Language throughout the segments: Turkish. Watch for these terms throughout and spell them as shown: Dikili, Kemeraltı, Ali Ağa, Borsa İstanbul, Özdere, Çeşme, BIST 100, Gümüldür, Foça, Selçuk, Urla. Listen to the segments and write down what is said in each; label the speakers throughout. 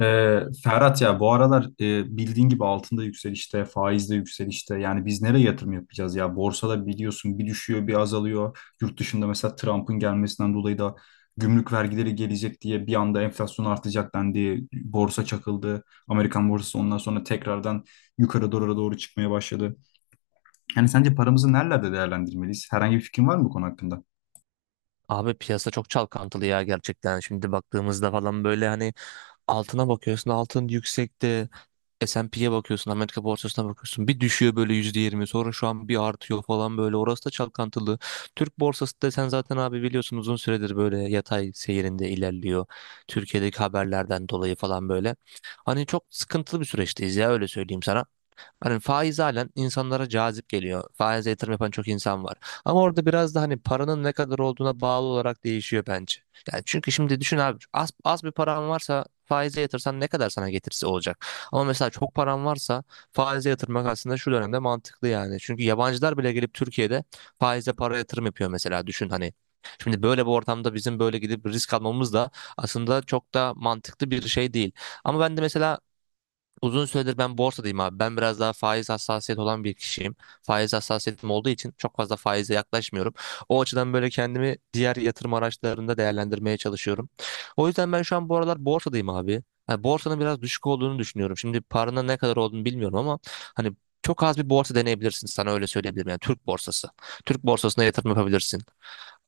Speaker 1: Ferhat ya bu aralar bildiğin gibi altında yükselişte, faizde yükselişte. Yani biz nereye yatırım yapacağız ya? Borsada biliyorsun bir düşüyor, bir azalıyor. Yurt dışında mesela Trump'ın gelmesinden dolayı da gümrük vergileri gelecek diye bir anda enflasyon artacak dendi. Borsa çakıldı. Amerikan borsası ondan sonra tekrardan yukarı doğru çıkmaya başladı. Yani sence paramızı nerelerde değerlendirmeliyiz? Herhangi bir fikrin var mı bu konu hakkında?
Speaker 2: Abi piyasa çok çalkantılı ya gerçekten. Şimdi baktığımızda falan böyle hani altına bakıyorsun altın yüksekte. S&P'ye bakıyorsun Amerika borsasına bakıyorsun. Bir düşüyor böyle %20 sonra şu an bir artıyor falan böyle. Orası da çalkantılı. Türk borsası da sen zaten abi biliyorsun uzun süredir böyle yatay seyrinde ilerliyor. Türkiye'deki haberlerden dolayı falan böyle. Hani çok sıkıntılı bir süreçteyiz ya öyle söyleyeyim sana. Hani faiz halen insanlara cazip geliyor. Faize yatırım yapan çok insan var. Ama orada biraz da hani paranın ne kadar olduğuna bağlı olarak değişiyor bence. Yani çünkü şimdi düşün abi az bir paran varsa faize yatırsan ne kadar sana getirisi olacak. Ama mesela çok paran varsa faize yatırmak aslında şu dönemde mantıklı yani. Çünkü yabancılar bile gelip Türkiye'de faize para yatırım yapıyor mesela düşün hani. Şimdi böyle bir ortamda bizim böyle gidip risk almamız da aslında çok da mantıklı bir şey değil. Ama ben de mesela uzun süredir ben borsadayım abi. Ben biraz daha faiz hassasiyet olan bir kişiyim. Faiz hassasiyetim olduğu için çok fazla faize yaklaşmıyorum. O açıdan böyle kendimi diğer yatırım araçlarında değerlendirmeye çalışıyorum. O yüzden ben şu an bu aralar borsadayım abi. Yani borsanın biraz düşük olduğunu düşünüyorum. Şimdi paranın ne kadar olduğunu bilmiyorum ama hani çok az bir borsa deneyebilirsin sana öyle söyleyebilirim. Yani Türk borsası. Türk borsasına yatırım yapabilirsin.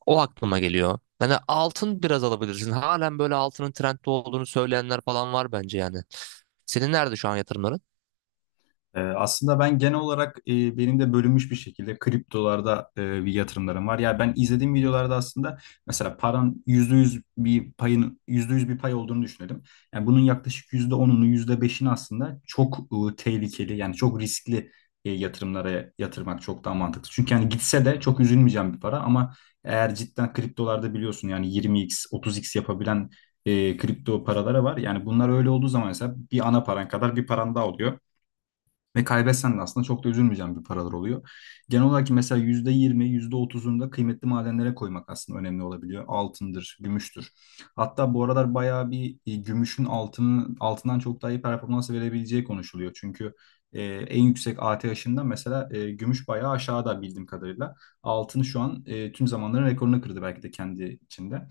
Speaker 2: O aklıma geliyor. Yani altın biraz alabilirsin. Halen böyle altının trendde olduğunu söyleyenler falan var bence yani. Senin nerede şu an yatırımların?
Speaker 1: Aslında ben genel olarak benim de bölünmüş bir şekilde kriptolarda bir yatırımlarım var. Yani ben izlediğim videolarda aslında mesela paran %100 bir payın %100 bir pay olduğunu düşünelim. Yani bunun yaklaşık %10'unu yüzde beşini aslında çok tehlikeli yani çok riskli yatırımlara yatırmak çok daha mantıklı. Çünkü yani gitse de çok üzülmeyeceğim bir para ama eğer cidden kriptolarda biliyorsun yani 20x 30x yapabilen kripto paralara var. Yani bunlar öyle olduğu zaman mesela bir ana paran kadar bir paran daha oluyor. Ve kaybetsen de aslında çok da üzülmeyeceğim bir paralar oluyor. Genel olarak mesela %20, %30'unu da kıymetli madenlere koymak aslında önemli olabiliyor. Altındır, gümüştür. Hatta bu aralar bayağı bir gümüşün altının altından çok daha iyi performans verebileceği konuşuluyor. Çünkü en yüksek ATH'inden mesela gümüş bayağı aşağıda bildiğim kadarıyla. Altın şu an tüm zamanların rekorunu kırdı belki de kendi içinde.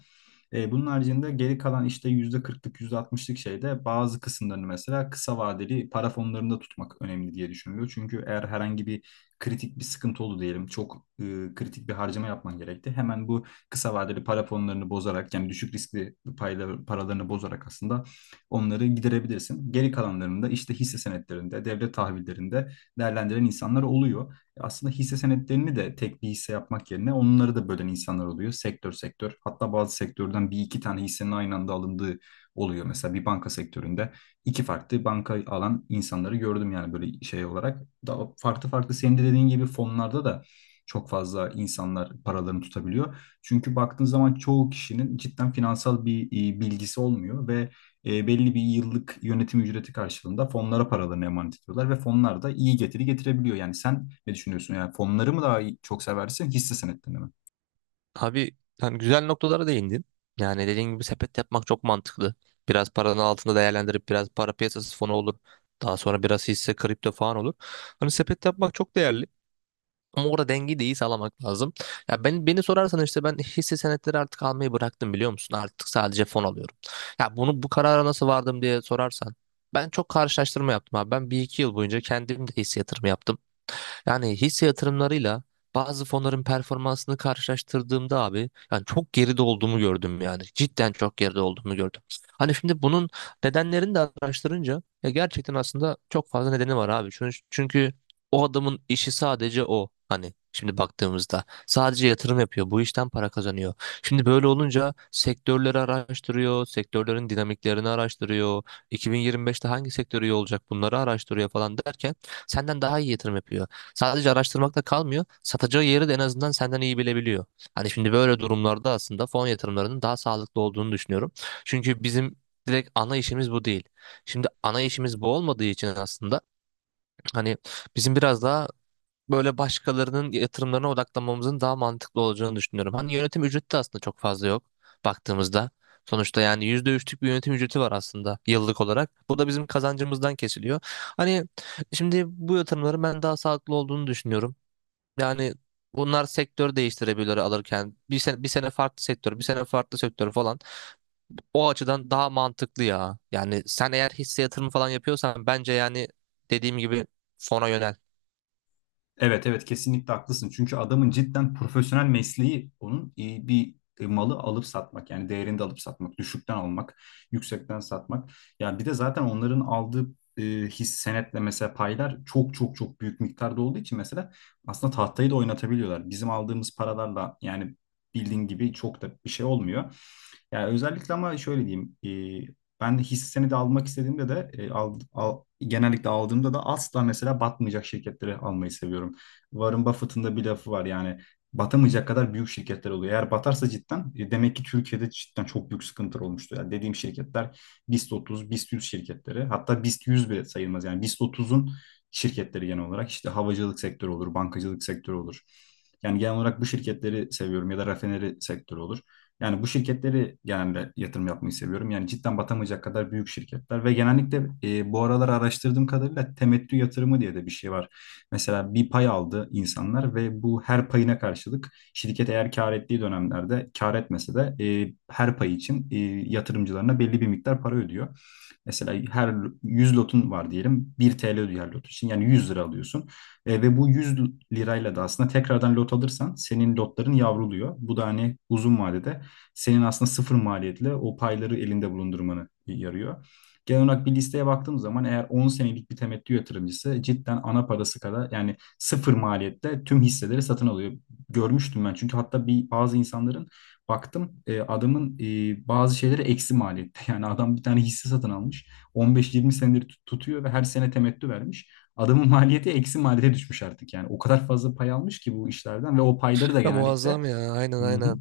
Speaker 1: Bunun haricinde geri kalan işte %40'lık yüzde altmışlık şeyde bazı kısımlarını mesela kısa vadeli para fonlarında tutmak önemli diye düşünülüyor. Çünkü eğer herhangi bir kritik bir sıkıntı oldu diyelim çok kritik bir harcama yapman gerekti. Hemen bu kısa vadeli para fonlarını bozarak yani düşük riskli payla, paralarını bozarak aslında onları giderebilirsin. Geri kalanlarını da işte hisse senetlerinde, devlet tahvillerinde değerlendiren insanlar oluyor. Aslında hisse senetlerini de tek bir hisse yapmak yerine onları da bölen insanlar oluyor. Sektör sektör. Hatta bazı sektörden bir iki tane hissenin aynı anda alındığı oluyor. Mesela bir banka sektöründe iki farklı banka alan insanları gördüm yani böyle şey olarak. Daha farklı farklı senin de dediğin gibi fonlarda da çok fazla insanlar paralarını tutabiliyor. Çünkü baktığın zaman çoğu kişinin cidden finansal bir bilgisi olmuyor ve belli bir yıllık yönetim ücreti karşılığında fonlara paralarını emanet ediyorlar ve fonlar da iyi getiri getirebiliyor. Yani sen ne düşünüyorsun? Yani fonları mı daha iyi- çok seversin, hisse senetlerini mi?
Speaker 2: Abi yani güzel noktalara değindin. Yani dediğin gibi sepet yapmak çok mantıklı. Biraz paranın altında değerlendirip biraz para piyasası fonu olur. Daha sonra biraz hisse kripto falan olur. Hani sepet yapmak çok değerli. Ama orada dengeyi de iyi sağlamak lazım. Ya ben beni sorarsan işte ben hisse senetleri artık almayı bıraktım biliyor musun? Artık sadece fon alıyorum. Ya bunu bu karara nasıl vardım diye sorarsan ben çok karşılaştırma yaptım abi. Ben bir iki yıl boyunca kendim de hisse yatırımı yaptım. Yani hisse yatırımlarıyla bazı fonların performansını karşılaştırdığımda abi yani çok geride olduğumu gördüm yani. Cidden çok geride olduğumu gördüm. Hani şimdi bunun nedenlerini de araştırınca ya gerçekten aslında çok fazla nedeni var abi. Çünkü o adamın işi sadece o. Hani şimdi baktığımızda sadece yatırım yapıyor. Bu işten para kazanıyor. Şimdi böyle olunca sektörleri araştırıyor, sektörlerin dinamiklerini araştırıyor. 2025'te hangi sektör iyi olacak bunları araştırıyor falan derken senden daha iyi yatırım yapıyor. Sadece araştırmakta kalmıyor. Satacağı yeri de en azından senden iyi bilebiliyor. Hani şimdi böyle durumlarda aslında fon yatırımlarının daha sağlıklı olduğunu düşünüyorum. Çünkü bizim direkt ana işimiz bu değil. Şimdi ana işimiz bu olmadığı için aslında hani bizim biraz daha böyle başkalarının yatırımlarına odaklanmamızın daha mantıklı olacağını düşünüyorum. Hani yönetim ücreti de aslında çok fazla yok baktığımızda. Sonuçta yani %3'lük bir yönetim ücreti var aslında yıllık olarak. Bu da bizim kazancımızdan kesiliyor. Hani şimdi bu yatırımların ben daha sağlıklı olduğunu düşünüyorum. Yani bunlar sektör değiştirebilir alırken. Bir sene, bir sene farklı sektör, bir sene farklı sektör falan. O açıdan daha mantıklı ya. Yani sen eğer hisse yatırımı falan yapıyorsan bence yani dediğim gibi fona yönel.
Speaker 1: Evet, evet, kesinlikle haklısın. Çünkü adamın cidden profesyonel mesleği onun bir malı alıp satmak, yani değerinde alıp satmak, düşükten almak, yüksekten satmak. Ya bir de zaten onların aldığı e, his senetle mesela paylar çok çok çok büyük miktarda olduğu için mesela aslında tahtayı da oynatabiliyorlar. Bizim aldığımız paralarla yani bildiğin gibi çok da bir şey olmuyor. Yani özellikle ama şöyle diyeyim, ben de hissesini de almak istediğimde de, genellikle aldığımda da asla mesela batmayacak şirketleri almayı seviyorum. Warren Buffett'ın da bir lafı var yani batamayacak kadar büyük şirketler oluyor. Eğer batarsa cidden demek ki Türkiye'de cidden çok büyük sıkıntılar olmuştu. Yani dediğim şirketler BIST 30, BIST 100 şirketleri, hatta BIST 100 bile sayılmaz. Yani BIST 30'un şirketleri genel olarak işte havacılık sektörü olur, bankacılık sektörü olur. Yani genel olarak bu şirketleri seviyorum ya da rafineri sektörü olur. Yani bu şirketleri genelde yatırım yapmayı seviyorum. Yani cidden batamayacak kadar büyük şirketler ve genellikle bu aralar araştırdığım kadarıyla temettü yatırımı diye de bir şey var. Mesela bir pay aldı insanlar ve bu her payına karşılık şirket eğer kar ettiği dönemlerde, kar etmese de, her pay için yatırımcılarına belli bir miktar para ödüyor. Mesela her 100 lotun var diyelim. 1 TL ödüyor her lot için. Yani 100 lira alıyorsun. Ve bu 100 lirayla da aslında tekrardan lot alırsan senin lotların yavruluyor. Bu da hani uzun vadede senin aslında sıfır maliyetle o payları elinde bulundurmanı yarıyor. Genel olarak bir listeye baktığım zaman eğer 10 senelik bir temettü yatırımcısı cidden ana parası kadar, yani sıfır maliyette tüm hisseleri satın alıyor. Görmüştüm ben, çünkü hatta bir bazı insanların baktım adamın bazı şeyleri eksi maliyette. Yani adam bir tane hisse satın almış. 15-20 senedir tutuyor ve her sene temettü vermiş. Adamın maliyeti eksi maliyete düşmüş artık yani. O kadar fazla pay almış ki bu işlerden ve o payları da
Speaker 2: Ya
Speaker 1: genellikle.
Speaker 2: muazzam ya, aynen aynen.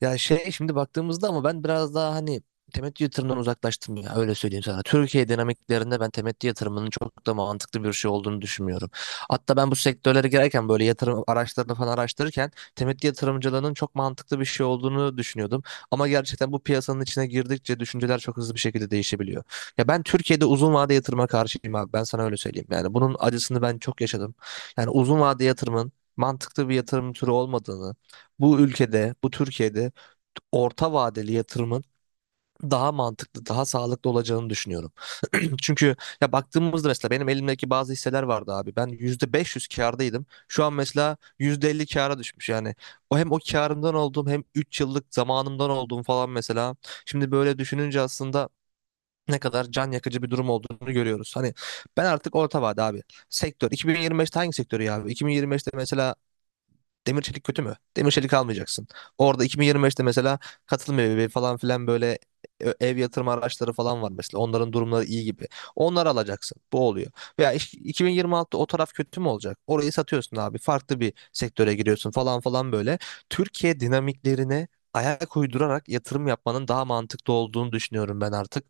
Speaker 2: Ya şey şimdi baktığımızda ama ben biraz daha hani temettü yatırımından uzaklaştım ya öyle söyleyeyim sana. Türkiye dinamiklerinde ben temettü yatırımının çok da mantıklı bir şey olduğunu düşünmüyorum. Hatta ben bu sektörlere girerken böyle yatırım araçlarını falan araştırırken temettü yatırımcılığının çok mantıklı bir şey olduğunu düşünüyordum. Ama gerçekten bu piyasanın içine girdikçe düşünceler çok hızlı bir şekilde değişebiliyor. Ya ben Türkiye'de uzun vade yatırıma karşıyım abi ben sana öyle söyleyeyim. Yani bunun acısını ben çok yaşadım. Yani uzun vade yatırımın mantıklı bir yatırım türü olmadığını, bu ülkede, bu Türkiye'de orta vadeli yatırımın daha mantıklı, daha sağlıklı olacağını düşünüyorum. Çünkü ya baktığımızda mesela benim elimdeki bazı hisseler vardı abi. Ben %500 kârdaydım. Şu an mesela %50 kâra düşmüş. Yani o hem o kârımdan olduğum hem 3 yıllık zamanımdan olduğum falan mesela. Şimdi böyle düşününce aslında ne kadar can yakıcı bir durum olduğunu görüyoruz. Hani ben artık orta vade abi. Sektör. 2025'te hangi sektörü ya abi? 2025'te mesela demir çelik kötü mü? Demir çelik almayacaksın. Orada 2025'te mesela katılım evi falan filan böyle ev yatırma araçları falan var mesela. Onların durumları iyi gibi. Onları alacaksın. Bu oluyor. Veya 2026'da o taraf kötü mü olacak? Orayı satıyorsun abi. Farklı bir sektöre giriyorsun falan falan böyle. Türkiye dinamiklerine ayak uydurarak yatırım yapmanın daha mantıklı olduğunu düşünüyorum ben artık.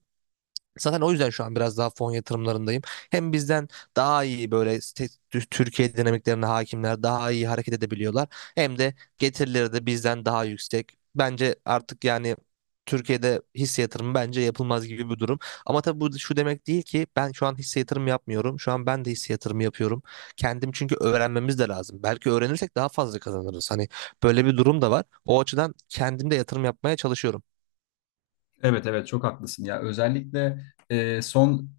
Speaker 2: Zaten o yüzden şu an biraz daha fon yatırımlarındayım. Hem bizden daha iyi böyle Türkiye dinamiklerine hakimler daha iyi hareket edebiliyorlar. Hem de getirileri de bizden daha yüksek. Bence artık yani Türkiye'de hisse yatırımı bence yapılmaz gibi bir durum. Ama tabii bu şu demek değil ki ben şu an hisse yatırımı yapmıyorum. Şu an ben de hisse yatırımı yapıyorum. Kendim çünkü öğrenmemiz de lazım. Belki öğrenirsek daha fazla kazanırız. Hani böyle bir durum da var. O açıdan kendim de yatırım yapmaya çalışıyorum.
Speaker 1: Evet, evet, çok haklısın ya. Özellikle son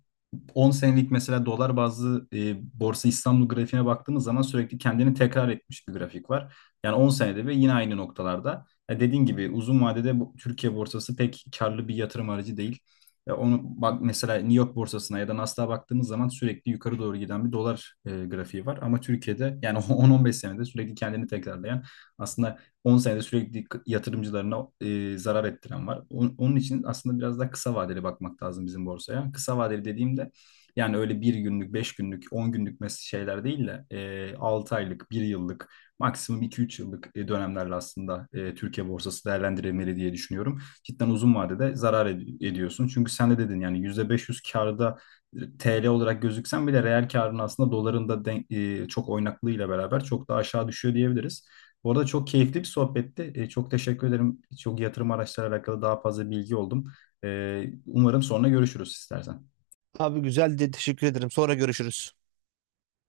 Speaker 1: 10 senelik mesela dolar bazlı Borsa İstanbul grafiğine baktığımız zaman sürekli kendini tekrar etmiş bir grafik var. Yani 10 senede ve yine aynı noktalarda. Ya dediğin gibi uzun vadede bu, Türkiye borsası pek karlı bir yatırım aracı değil. Ya onu bak, mesela New York borsasına ya da Nasdaq'a baktığımız zaman sürekli yukarı doğru giden bir dolar grafiği var. Ama Türkiye'de yani 10-15 senede sürekli kendini tekrarlayan, aslında 10 senede sürekli yatırımcılarına zarar ettiren var. Onun için aslında biraz daha kısa vadeli bakmak lazım bizim borsaya. Kısa vadeli dediğimde yani öyle bir günlük, 5 günlük, 10 günlük şeyler değil de, 6 aylık, bir yıllık, maksimum 2-3 yıllık dönemlerle aslında Türkiye borsası değerlendirilmeli diye düşünüyorum. Cidden uzun vadede zarar ediyorsun. Çünkü sen de dedin yani %500 karda TL olarak gözüksen bile reel karın aslında çok oynaklığıyla beraber çok daha aşağı düşüyor diyebiliriz. Bu arada çok keyifli bir sohbetti. Çok teşekkür ederim. Çok yatırım araçları alakalı daha fazla bilgi oldum. Umarım sonra görüşürüz istersen.
Speaker 2: Abi güzel de teşekkür ederim. Sonra görüşürüz.